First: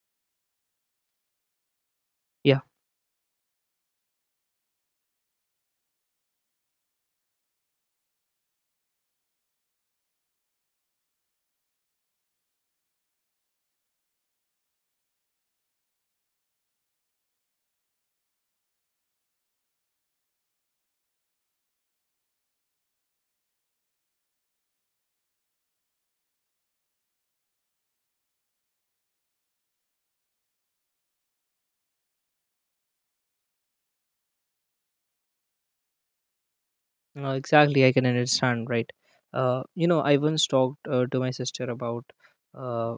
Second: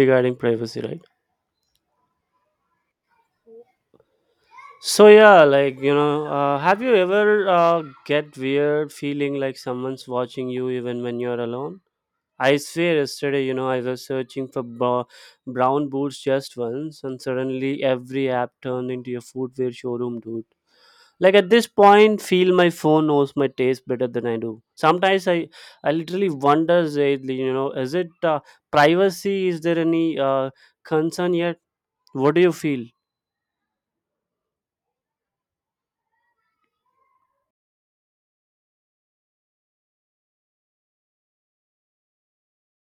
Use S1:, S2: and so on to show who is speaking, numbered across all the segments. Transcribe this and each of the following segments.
S1: Regarding privacy, right?
S2: Yeah,
S1: So yeah, like you know, have you ever uh, get weird feeling like someone's watching you even when you're alone? I swear yesterday, you know, I was searching for brown boots just once, and suddenly every app turned into a footwear showroom, dude. Like at this point, feel my phone knows my taste better than I do. Sometimes I literally wonder, Zaidly, you know, is it privacy, is there any concern yet? What do you feel?
S2: no, exactly. I can understand, right? I once talked to my sister uh,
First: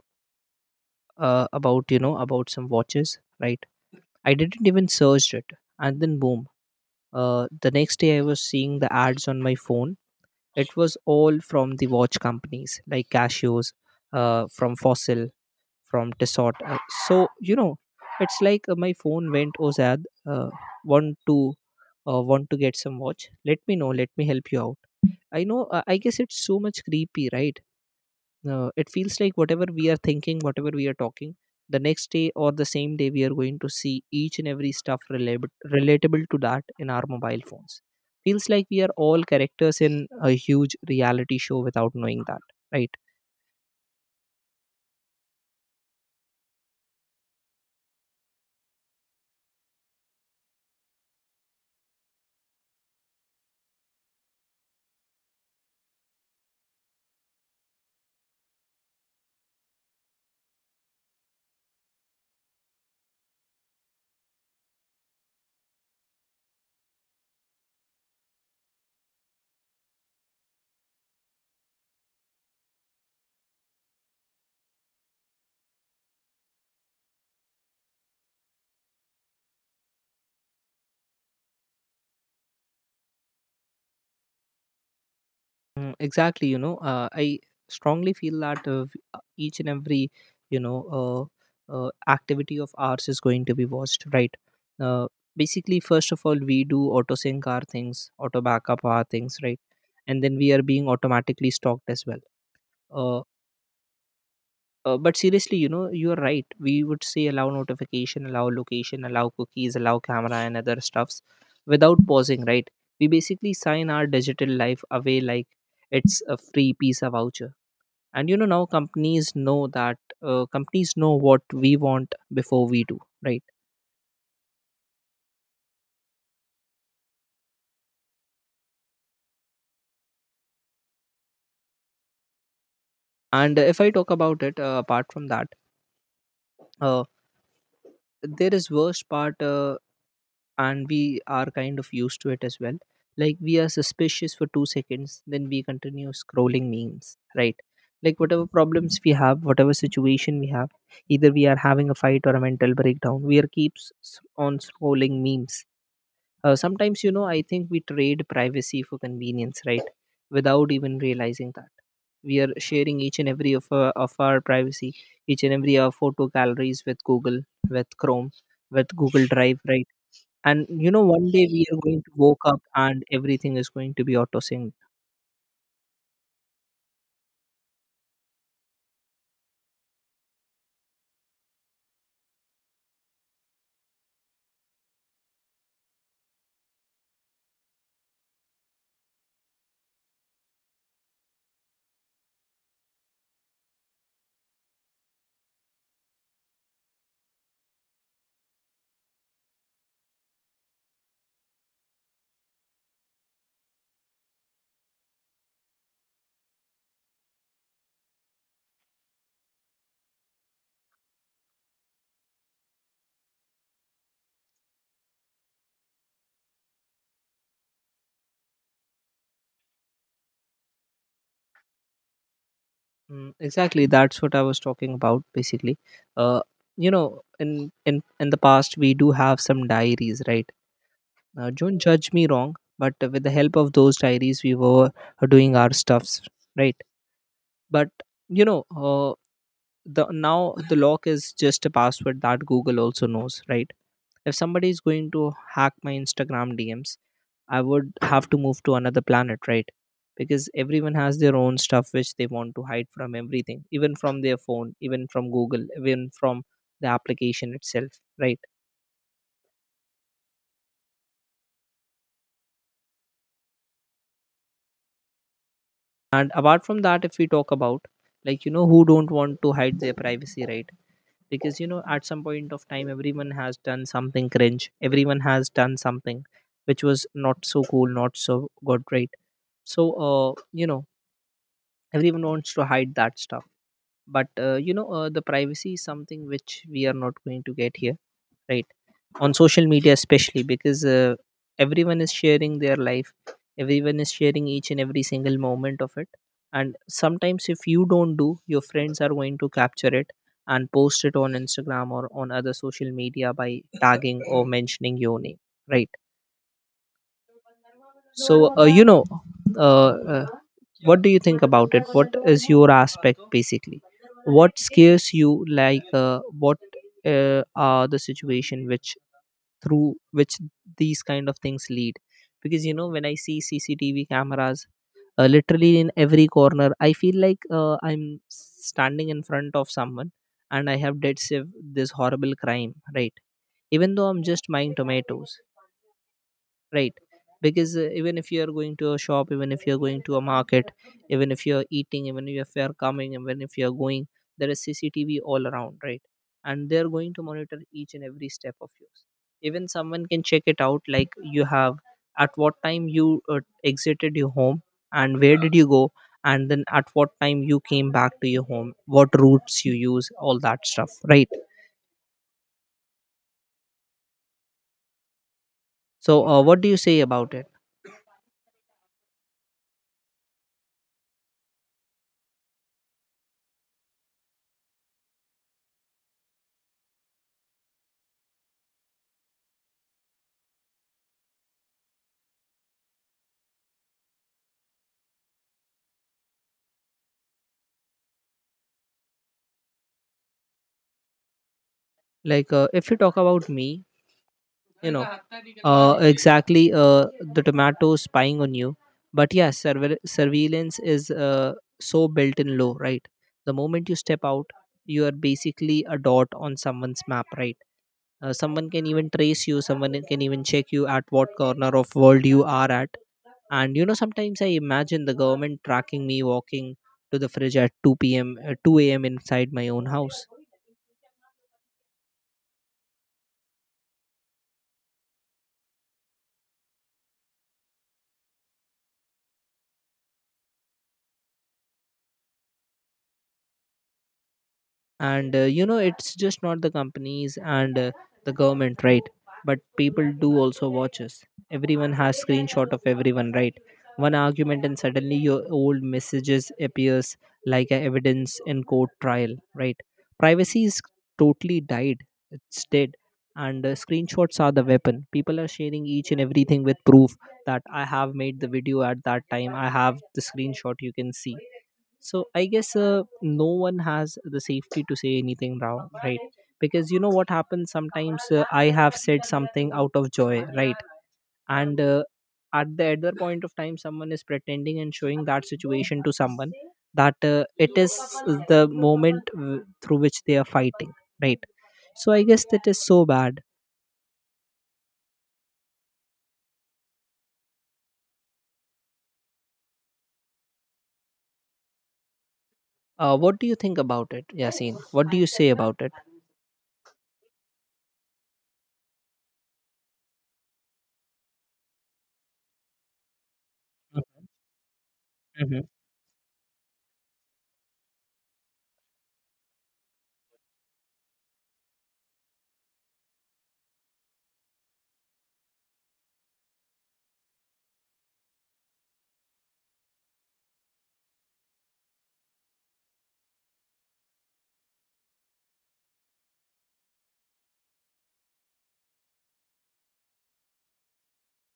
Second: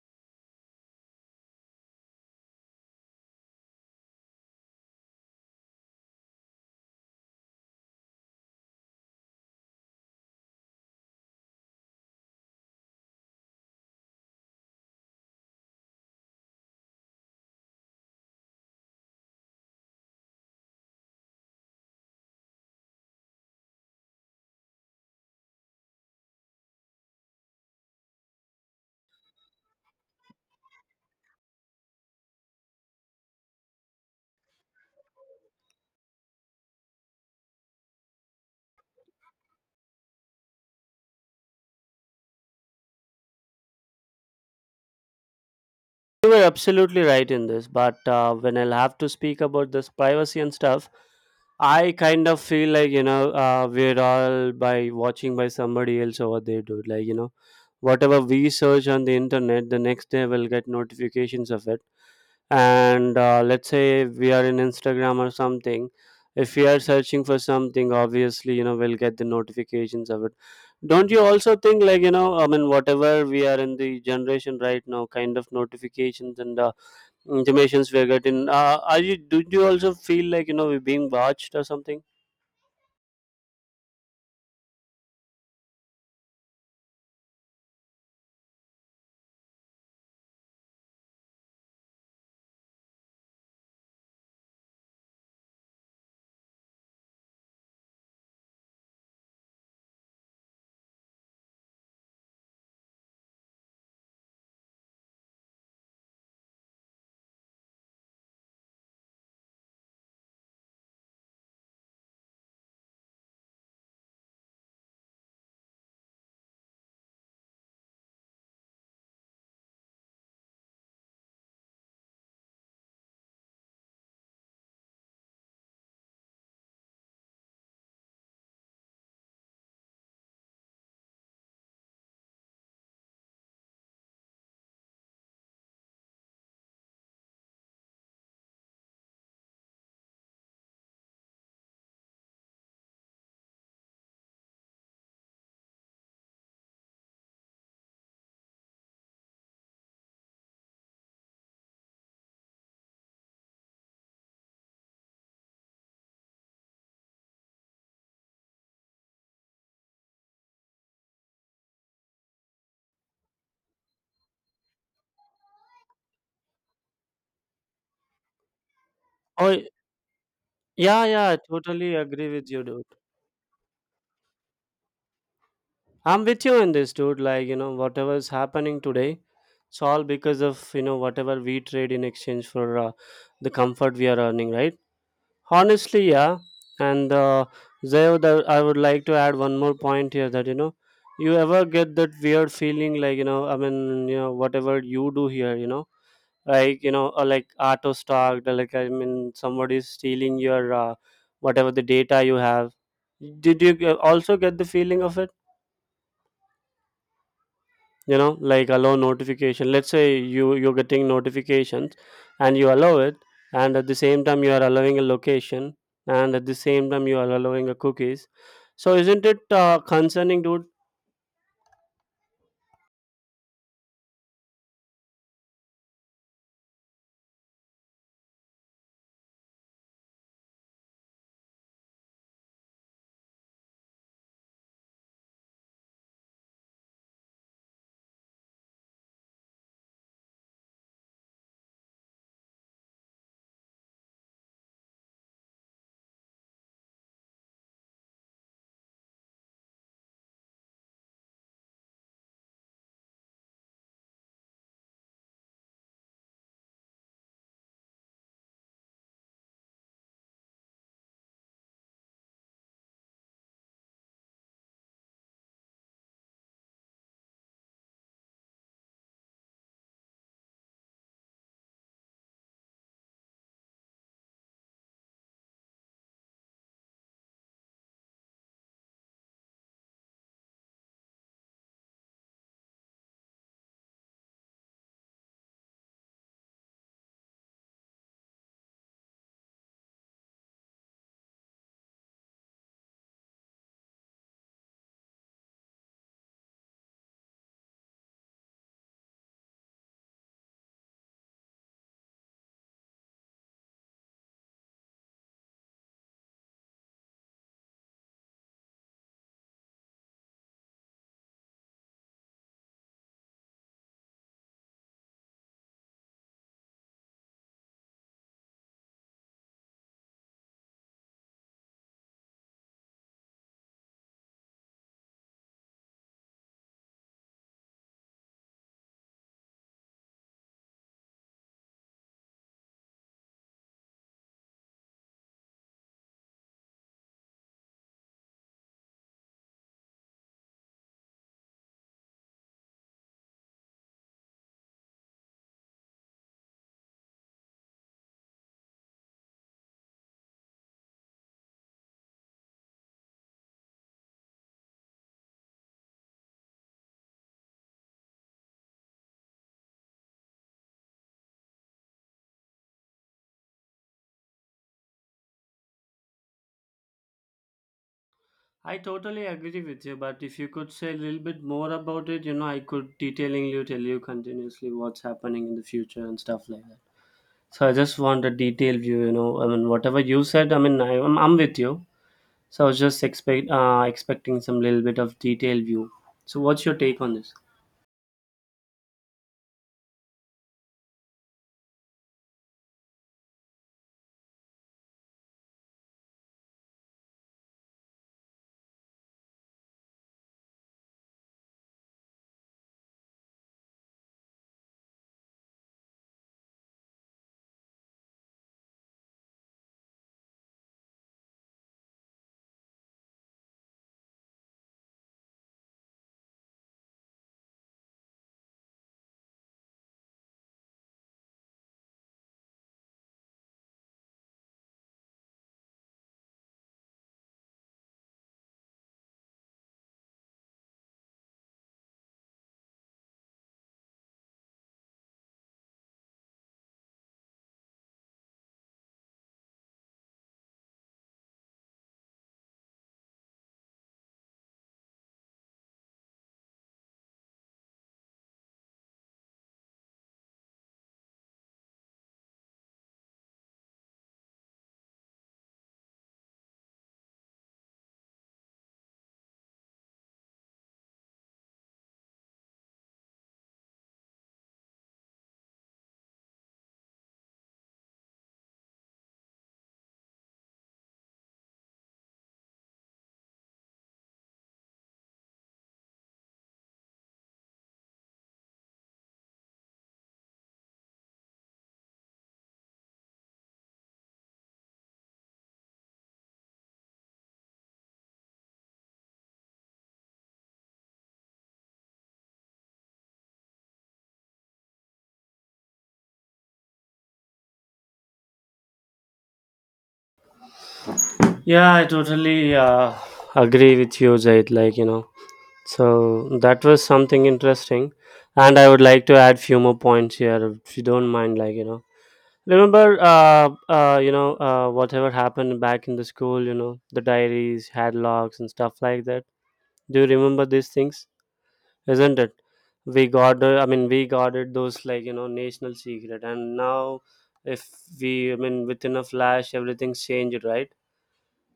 S2: about about some watches, right? I didn't even search it, and then boom. The next day I was seeing the ads on my phone. It was all from the watch companies like Cashios, from Fossil, from Tissot. So you know, it's like my phone went Ozad, want to, want to get some watch. Let me know. Let me help you out. I know, I guess it's so much creepy, right? It feels like whatever we are thinking, whatever we are talking, the next day or the same day, we are going to see each and every stuff relatable to that in our mobile phones. Feels like we are all characters in a huge reality show without knowing that, right?
S1: You were absolutely right in this, but when I'll have to speak about this privacy and stuff, I kind of feel like you know, we're all by watching by somebody else over there, dude. Like you know, whatever we search on the internet, the next day we'll get notifications of it. And let's say we are in Instagram or something. If we are searching for something, obviously you know, we'll get the notifications of it. Don't you also think, like you know, I mean, whatever we are in the generation right now, kind of notifications and intimations we're getting. Are you? Do you also feel like you know, we're being watched or something?
S2: Exactly, I strongly feel that each and every you know uh, activity of ours is going to be watched, right. uh, Basically, first of all, we do auto sync our things, auto backup our things, right? And then we are being automatically stalked as well. uh, but seriously, you are right, we would say allow notification, allow location, allow cookies, allow camera and other stuffs without pausing, right? We basically sign our digital life away like it's a free piece of voucher. And now companies know that, companies know what we want before we do, right? And if I talk about it, apart from that, uh, there is worst part, and we are kind of used to it as well. Like, we are suspicious for 2 seconds, then we continue scrolling memes, right? Like, whatever problems we have, whatever situation we have, either we are having a fight or a mental breakdown, we are on scrolling memes. Sometimes I think we trade privacy for convenience, right? Without even realizing that, we are sharing each and every of of our privacy, each and every our photo galleries with Google, with Chrome, with Google Drive,
S1: Oh,
S2: right? And
S1: yeah, yeah.
S2: one
S1: I
S2: day we are
S1: totally
S2: going to
S1: agree
S2: woke
S1: with
S2: up
S1: you, dude.
S2: and everything is going to be auto synced.
S1: I'm with you in this, dude. Like you know, whatever's happening today, it's all because of you know, whatever we trade in exchange for the comfort we are earning, right? Honestly, yeah. And Zayo, I would like to add one more point here, that you know, you ever get that weird feeling like you know, I mean, you know, whatever you do here, you know, like you know, or like auto stalked, or like, I mean, somebody is stealing your whatever the data you have. Did you also get the feeling of it? You know, like allow notification, let's say you're getting notifications and you allow it. And at the same time you are allowing a location, and at the same time you are allowing a cookies. So isn't it concerning, dude?
S2: Exactly, that's what I was talking about basically. uh, in in the past we do have some diaries, right? Don't judge me wrong, but with the help of those diaries, we were doing our stuffs, right? But you know, the now the lock is just a password that Google also knows, right? If somebody is going to hack my Instagram DMs, I would have to move to another planet, right? Because everyone has their own stuff which they want to hide from everything, even from their phone, even from Google, even from the application itself, right? And apart from that, if we talk about, who don't want to hide their privacy, right? Because at some point of time, everyone has done something cringe. Everyone has done something which was not so cool, not so good, right? So uh, you know everyone wants to hide that stuff, but the privacy is something which we are not going to get here, right? On social media especially, because everyone is sharing their life, everyone is sharing each and every single moment of it. And sometimes if you don't, do your friends are going to capture it and post it on Instagram or on other social media by tagging or mentioning your name, right? So uh, uh, what do you think about it? What is your aspect basically? What scares you? Like, what are the situation which, through which, these kind of things lead? Because when I see CCTV cameras literally in every corner, I feel like I'm standing in front of someone and I have dead saved this horrible crime, right? Even though I'm just buying tomatoes, right? Because even if you are going to a shop, even if you are going to a market, even if you are eating, even if you are coming, even if you are going, there is CCTV all around, right? And they are going to monitor each and every step of yours. Even someone can check it out, like you have at what time you exited your home and where did you go, and then at what time you came back to your home, what routes you use, all that stuff, right? So what do you say about it?
S1: I totally agree with you, but if you could say a little bit more about it, you know, I could detailingly tell you continuously what's happening in the future and stuff like that. So I just want a detailed view, you know. I mean, whatever you said, I mean, I'm with you. So I was just expecting some little bit of detailed view. So what's your take on this?
S2: Like, if you talk about me, you know uh, exactly. The tomato spying on you, but yeah, surveillance is so built in low, right? The moment you step out, you are basically a dot on someone's map, right? Someone can even trace you. Someone can even check you at what corner of world you are at. And you know, sometimes I imagine the government tracking me walking to the fridge at 2 p.m., 2 a.m. inside my own house. And it's just not the companies and the government, right? But people do also watch us. Everyone has screenshot of everyone, right? One argument and suddenly your old messages appears like a evidence in court trial, right? Privacy is totally died. It's dead. And screenshots are the weapon. People are sharing each and everything with proof that I have made the video at that time, I have the screenshot, you can see. So I guess no one has the safety to say anything wrong, right? Because what happens sometimes, I have said something out of joy, right? And at the other point of time, someone is pretending and showing that situation to someone, that it is the moment through which they are fighting, right? So I guess that is so bad. What do you think about it, Yasin? What do you say about it?
S1: Yeah, I totally agree with you, Zaid. Like you know,
S2: Mhm.
S1: so that was something interesting, and I would like to add few more points here, if you don't mind. Like you know, remember, you know, whatever happened back in the school, you know, the diaries hadlocks and stuff like that. Do you remember these things? Isn't it? We got I mean, we guarded those like you know, national secret. And now if we, I mean, within a flash everything's changed, right?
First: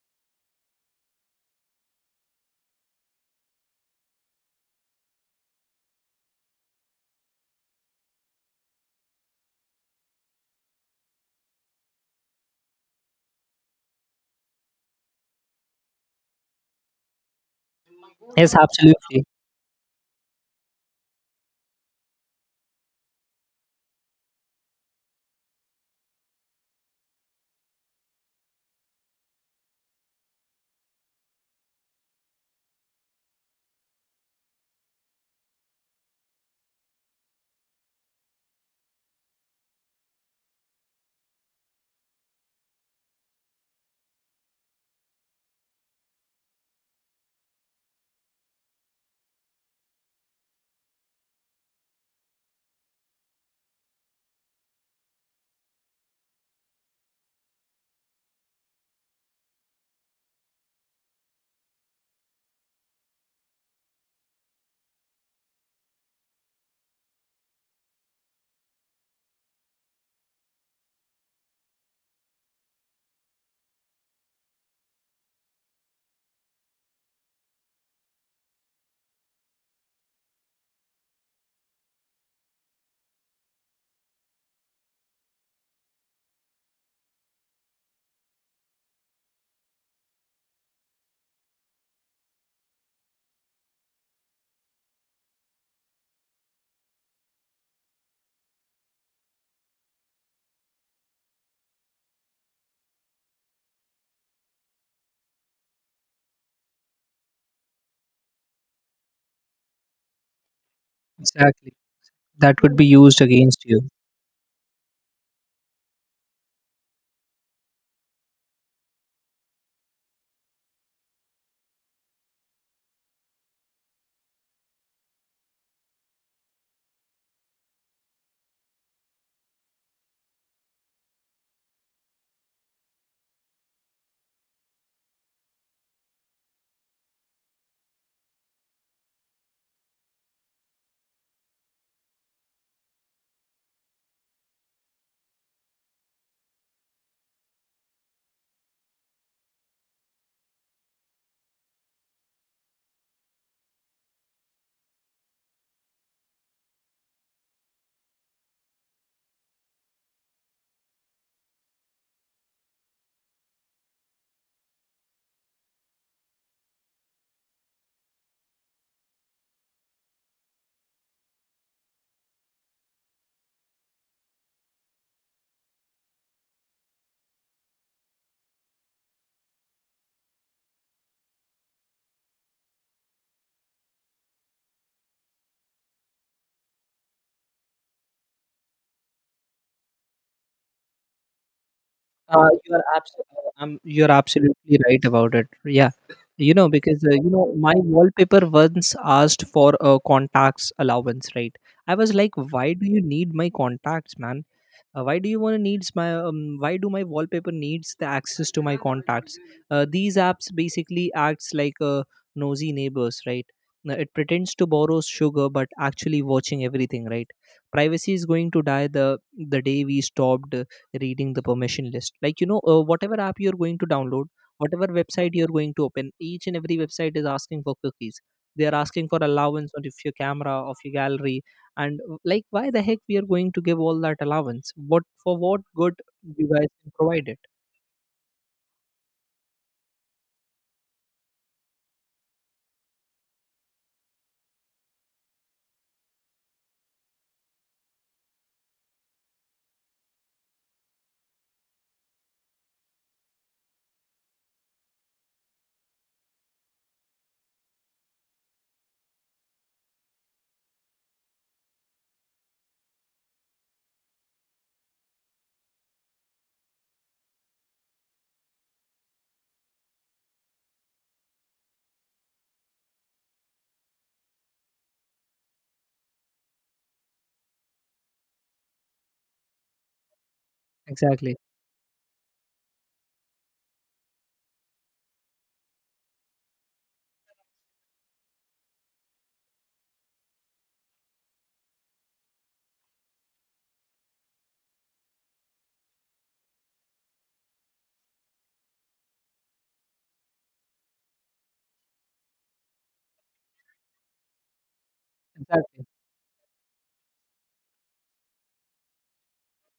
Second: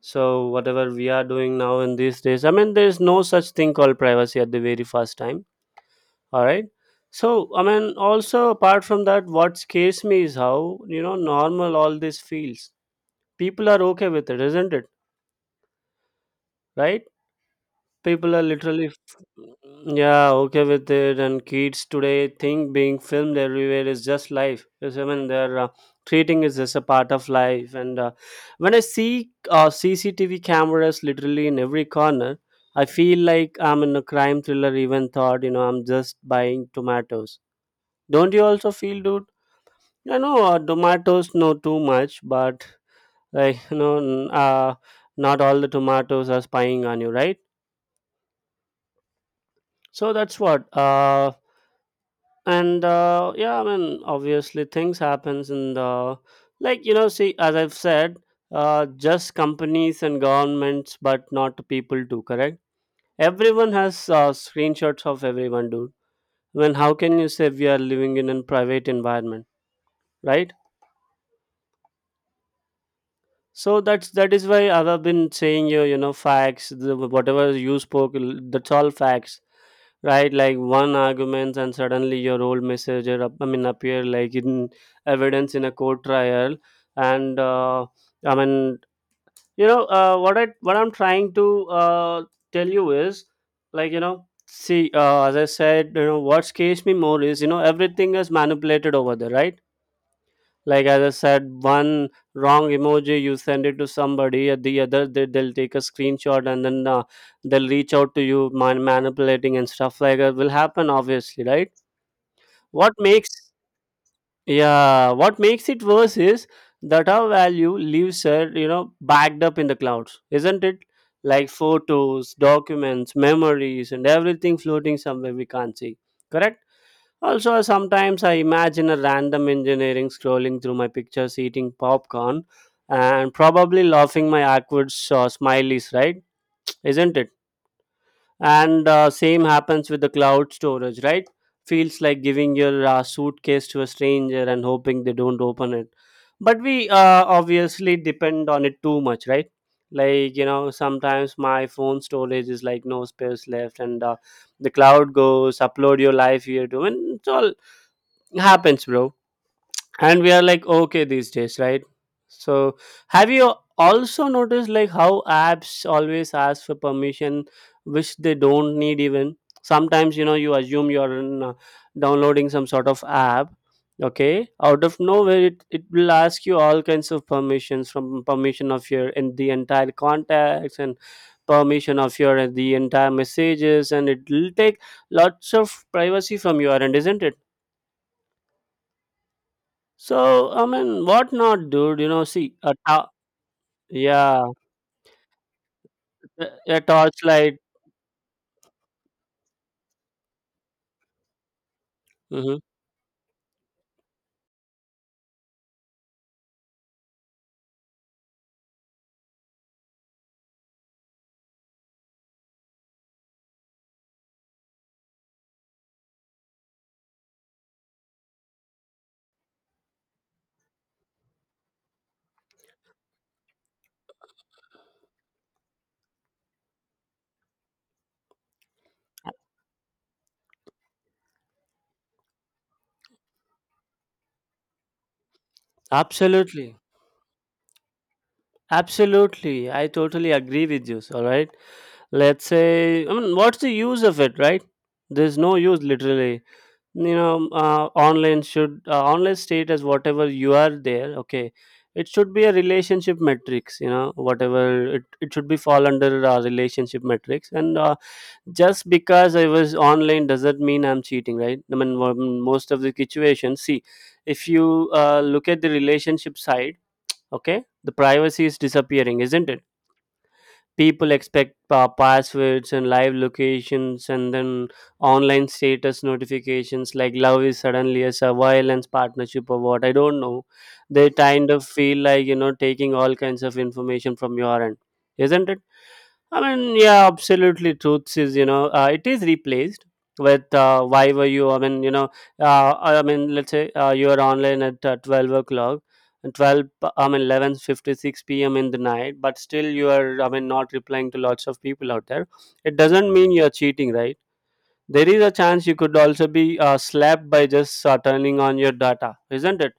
S1: So whatever we are doing now in these days, I mean, there's no such thing called privacy at the very first time. All right? So I mean, also apart from that, what scares me is how, you know, normal all this feels. People are okay with it, isn't it? Right? People are
S2: Yes,
S1: literally
S2: absolutely.
S1: yeah, okay with it, and kids today think being filmed everywhere is just life, because I mean, they're treating it as a part of life. And when I see CCTV cameras literally in every corner, I feel like I'm in a crime thriller, even thought you know, I'm just buying tomatoes. Don't you also feel, dude? I know, tomatoes know too much, but like you know, not all the tomatoes are spying on you, right? So that's what and yeah, I mean obviously things happens in the, like you know, see, as I've said, just companies and governments, but not the people too, correct? Everyone has screenshots of everyone, dude. I mean, how can you say we are living in a private environment, right? So that is why I have been saying, you know facts, whatever you spoke, that's all facts, right? Like one arguments and suddenly your old messenger I mean, appear like in evidence in a court trial. And I mean, you know, what I'm trying to tell you is, like you know, see, as I said, you know, what scares me more is, you know, everything is manipulated over there, right? Like as I said, one wrong emoji you send it to somebody at the other, they'll take a screenshot, and then they'll reach out to you, manipulating and stuff like that will happen obviously, right?
S2: Exactly. That would be
S1: what
S2: used
S1: makes
S2: against you.
S1: Yeah, what makes it worse is that our value leaves are, you know, backed up in the clouds, isn't it? Like photos, documents, memories, and everything floating somewhere we can't see, correct? Also, sometimes I imagine a random engineering scrolling through my pictures, eating popcorn, and probably laughing my awkward smileys, right? Isn't it? And same happens with the cloud storage, right? Feels like giving your suitcase to a stranger and hoping they don't open it. But we obviously depend on it too much, right? Like, you know, sometimes my phone storage is like no space left, and the cloud goes, upload your life here too, and it's all happens, bro. And we are like, okay these days, right? So have you also noticed like how apps always ask for permission which they don't need even? Sometimes you know, you assume you're in, downloading some sort of app. Okay, out of nowhere, it will ask you all kinds of permissions, from permission of your and the entire contacts, and permission of your the entire messages, and it will take lots of privacy from your end, isn't it? So I mean, what not, dude? You know, see a
S2: You are
S1: yeah,
S2: absolutely right about it. Yeah,
S1: a
S2: because
S1: torchlight.
S2: my wallpaper once asked for a contacts allowance, right? I was like,
S1: Hmm.
S2: why do you need my contacts, man? Why do you want to needs my why do my wallpaper needs the access to my contacts? These apps basically acts like nosy neighbors, right? Now, it pretends to borrow sugar but actually watching everything, right? Privacy is going to die the day we stopped reading the permission list. Like, whatever app you're going to download, whatever website you're going to open, each and every website is asking for cookies, they are asking for allowance of your camera, of your gallery. And like, why the heck we are going to give all that allowance? What for? What good you guys
S1: Absolutely,
S2: can provide it?
S1: absolutely. I totally agree with you. All right, let's say, I mean, what's the use of it, right? There's no use, literally. You know, online status, whatever you are there, okay, it should be a relationship metrics, you know, whatever it should be fall under relationship metrics. And just because I was online doesn't mean I'm cheating, right? I mean, most of the situations, see, if you look at the relationship side, okay, the privacy is disappearing, isn't it? People expect passwords and live locations, and then online status notifications. Like love is suddenly a surveillance partnership or what, I don't know. They
S2: Exactly.
S1: kind of feel like you know, taking all kinds of information from your end, isn't it? I mean, yeah, absolutely. Truths is, you know, it is replaced with why were you? I mean, you know, I mean, let's say you are online at 12 o'clock, and 12, I mean, 11:56 p.m. in the night, but still you are, I mean, not replying to lots of people out there. It doesn't mean you are cheating, right? There is a chance you
S2: Exactly.
S1: could also be slapped by just turning on your data, isn't it?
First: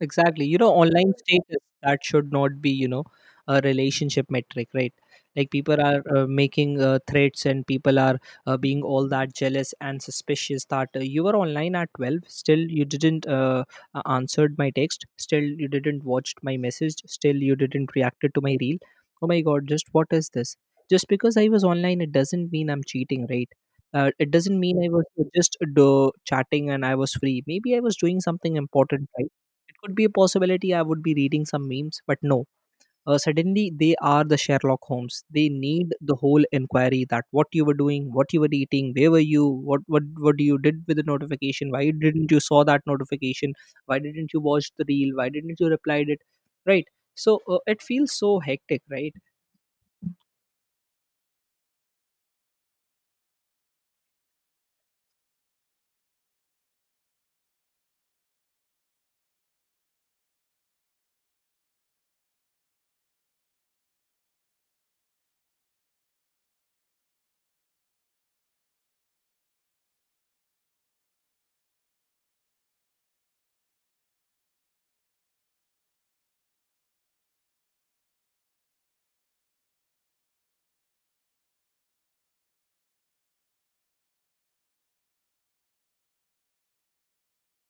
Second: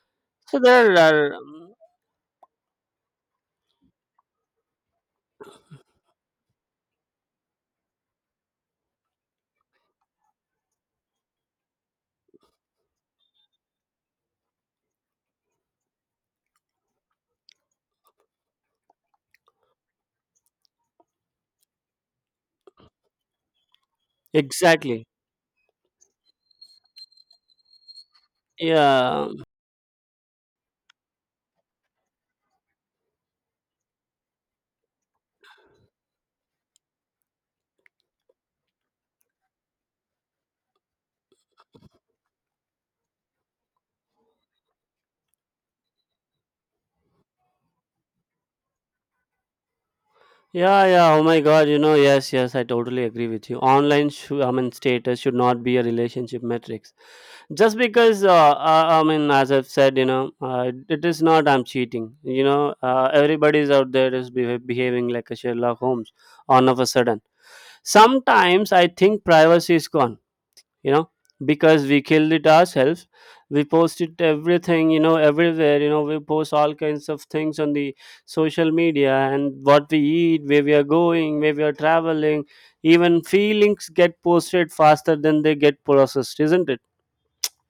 S2: Exactly. You
S1: So
S2: know,
S1: there
S2: online
S1: are
S2: status that should not be, you know, a relationship metric, right? Like, people are making threats, and people are being all that jealous and suspicious that you were online at 12, still you didn't answered my text, still you didn't watched my message, still you didn't reacted to my reel. Oh my God, just what is this? Just because I was online, it doesn't mean I'm cheating, right? It doesn't mean I was
S1: exactly.
S2: just chatting and I was free. Maybe I was doing something important,
S1: Yeah,
S2: right? It could be a possibility I would be reading some memes, but no. Suddenly, they are the Sherlock Holmes. They need the whole inquiry that what you were doing, what you were eating, where were you, what you did with the notification, why didn't you saw that notification, why didn't you watch the reel, why didn't you reply it, right? So it feels so hectic, right?
S1: yeah, yeah. Oh my God. You know, yes, yes. I totally agree with you. Online, I mean, status should not be a relationship metrics. Just because, I mean, as I've said, you know, it is not. I'm cheating. You know, everybody's out there is behaving like a Sherlock Holmes, all of a sudden. Sometimes I think privacy is gone, you know, because we killed it ourselves. We posted everything, you know, everywhere, you know, we post all kinds of things on the social media, and what we eat, where we are going, where we are traveling, even feelings get posted faster than they get processed, isn't it?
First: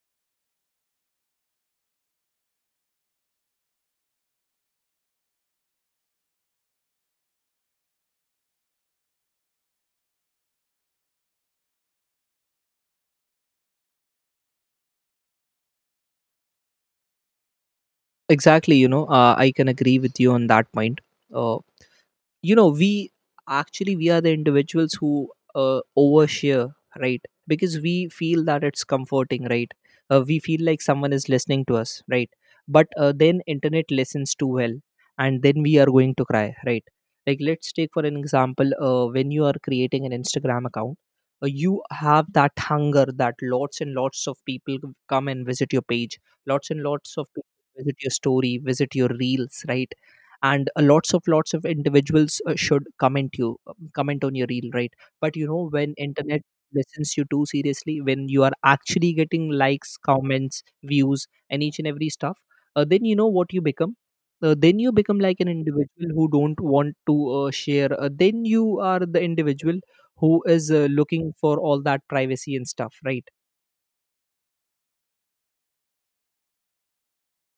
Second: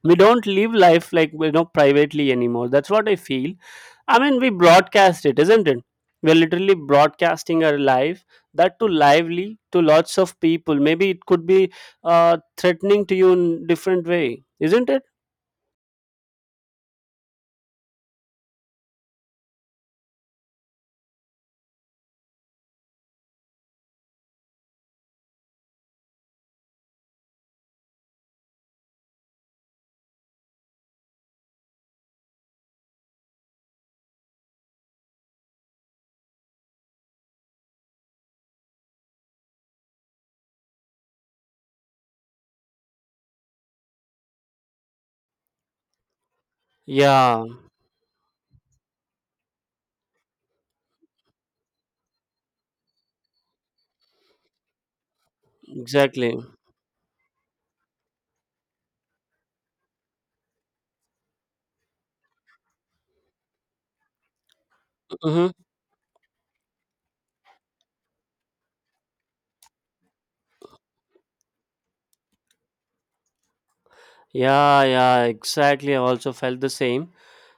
S1: We don't live life like you know, privately anymore. That's what I feel. I mean, we broadcast it, isn't it? We're literally broadcasting our life, that too lively to lots of people. Maybe it could be threatening to you in different way, isn't it?
S2: Exactly, I can agree with you on that point. Uh, we actually, we are the individuals who overshare, right? Because we feel that it's comforting, right? We feel like someone is listening to us, right? But then internet listens too well, and then we are going to cry, right? Like, let's take for an example, when you are creating an Instagram account, you have that hunger that lots and lots of people come and visit your page, lots and lots of
S1: Yeah,
S2: people visit your story, visit your reels, right? And lots of individuals should comment you, comment on your reel, right? But when
S1: exactly.
S2: internet listens you too seriously, when you are actually getting likes, comments, views, and each and every stuff, then you know what you become. Then you become like an
S1: Hmm.
S2: individual who don't want to share. Uh, then you are the individual who is looking for all that privacy and stuff, right?
S1: Yeah, yeah, exactly, I also felt the same.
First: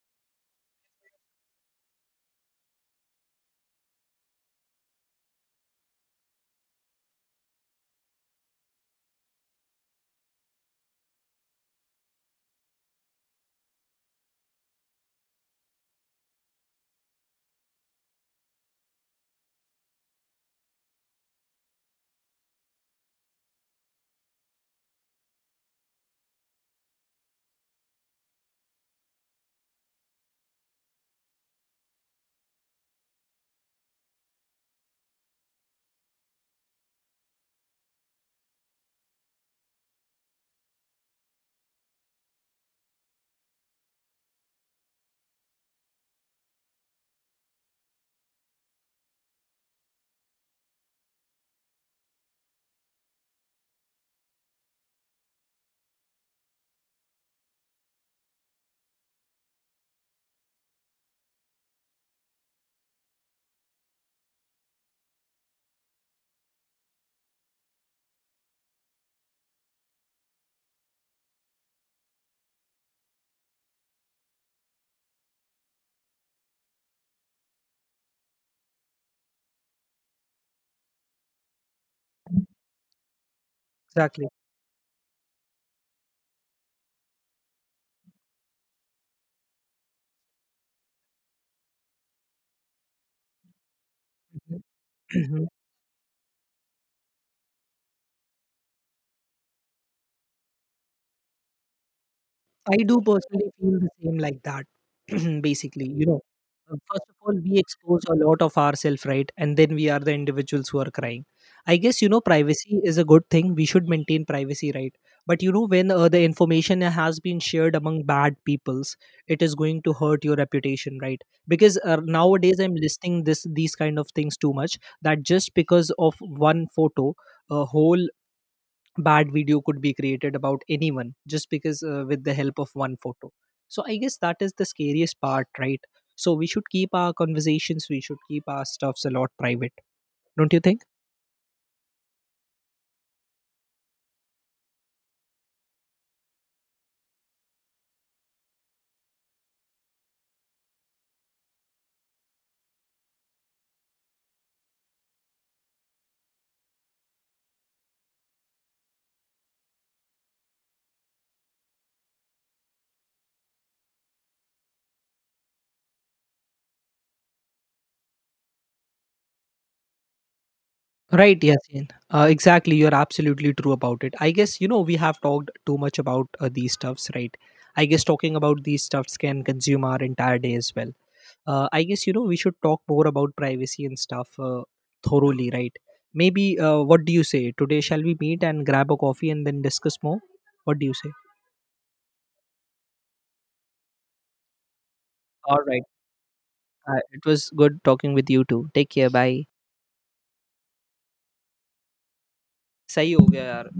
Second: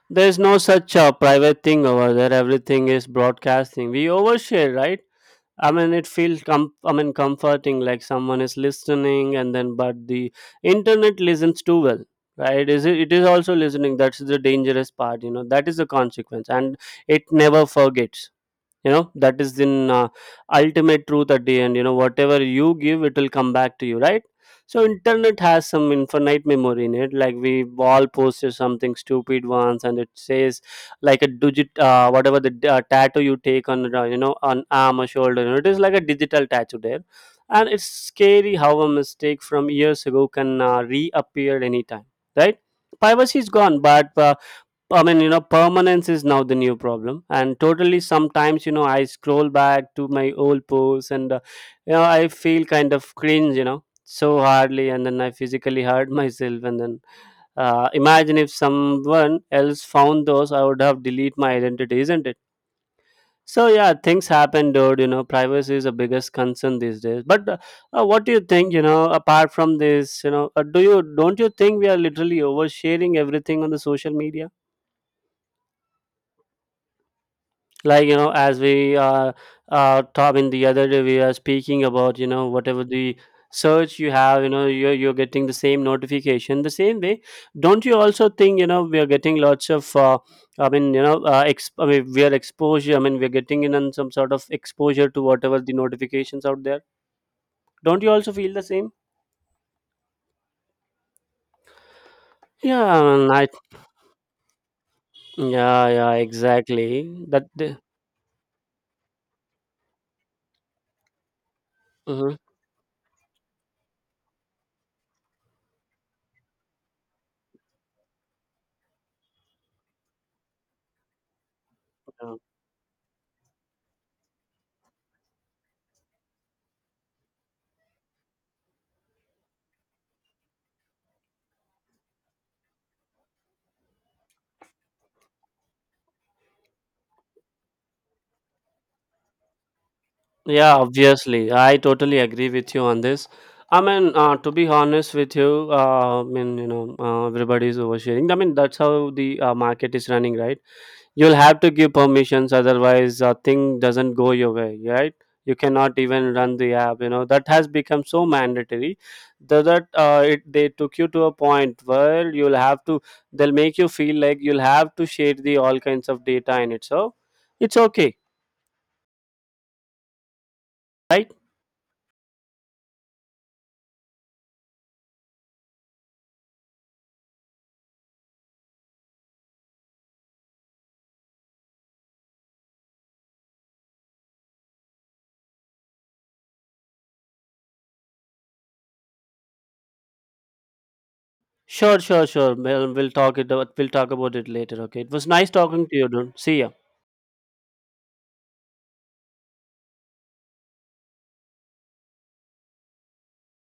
S1: There's no such private thing over there. Everything is broadcasting. We overshare, right? I mean, it feels I mean, comforting, like someone is listening, and then but the internet listens too well, right? Is it? It is also listening. That's the dangerous part, you know. That is the consequence, and it never forgets, you know. That is in ultimate truth at the end. You know, whatever you give, it will come back to you, right? So internet has some infinite memory in it. Like we all posted something stupid once and it says like a digit, whatever the tattoo you take on, you know, on arm or shoulder, you know, it is like a digital tattoo there. And it's scary how a mistake from years ago can reappear anytime, right? Privacy is gone, but I mean, you know, permanence is now the new problem. And totally, sometimes, you know, I scroll back to my old posts, and, you know, I feel kind of cringe, you know, so hardly. And then I physically hurt myself. And then imagine if someone else found those, I would have deleted my identity, isn't it? So, yeah, things happen, dude. You know, privacy is the biggest concern these days. But what do you think, you know, apart from this, you know, don't you think we are literally oversharing everything on the social media? Like you know, as we top in the other day we are speaking about, you know, whatever the search you
S2: Exactly.
S1: have, you know, you're getting the same notification the same way. Don't you also think, you know, we are getting lots of I mean, you know, ex I mean, we are exposure, I mean, we're getting in on some sort of exposure to whatever the notifications out there. Don't you also feel the same?
S2: I do
S1: Yeah. I,
S2: personally feel the same like that,
S1: yeah,
S2: basically. You
S1: yeah,
S2: know, first of
S1: exactly,
S2: all,
S1: that
S2: we expose a lot of ourselves, right? And then we are the individuals who are crying. I guess,
S1: Mhm.
S2: privacy is a good thing. We should maintain privacy, right? But, when the information has been shared among bad peoples, it is going to hurt your reputation, right? Because nowadays I'm listing this these kind of things too much, that just because of one photo, a whole bad video could be created about anyone, just because with the help of one photo. So I guess that is the scariest part, right? So we should keep our conversations, we should keep our stuffs a lot private, don't you
S1: Yeah,
S2: think,
S1: obviously. I totally agree with you on this. I mean, to be honest with you, I mean, you know, everybody is oversharing. I mean, that's how the market is running, right? You'll have to give permissions, otherwise, a thing doesn't go your way, right? You cannot even run the app. You know, that has become so mandatory that, that it they took you to a point where you'll have to. They'll make you feel like you'll have to share the all kinds of data in it. So it's okay, right?
S2: right, Yasin? Exactly, you're absolutely true about it. I guess we have talked too much about these stuffs, right? I guess talking about these stuffs can consume our entire day as well. I guess we should talk more about privacy and stuff thoroughly, right? Maybe what do you say today? Shall we meet and grab a coffee and then discuss more? What do you say?
S1: Sure, sure, sure. We'll talk it. We'll talk about it later. Okay. It was nice
S2: All right,
S1: talking to you, dude. See ya.
S2: it was good talking with you too. Take care. Bye. सही हो गया यार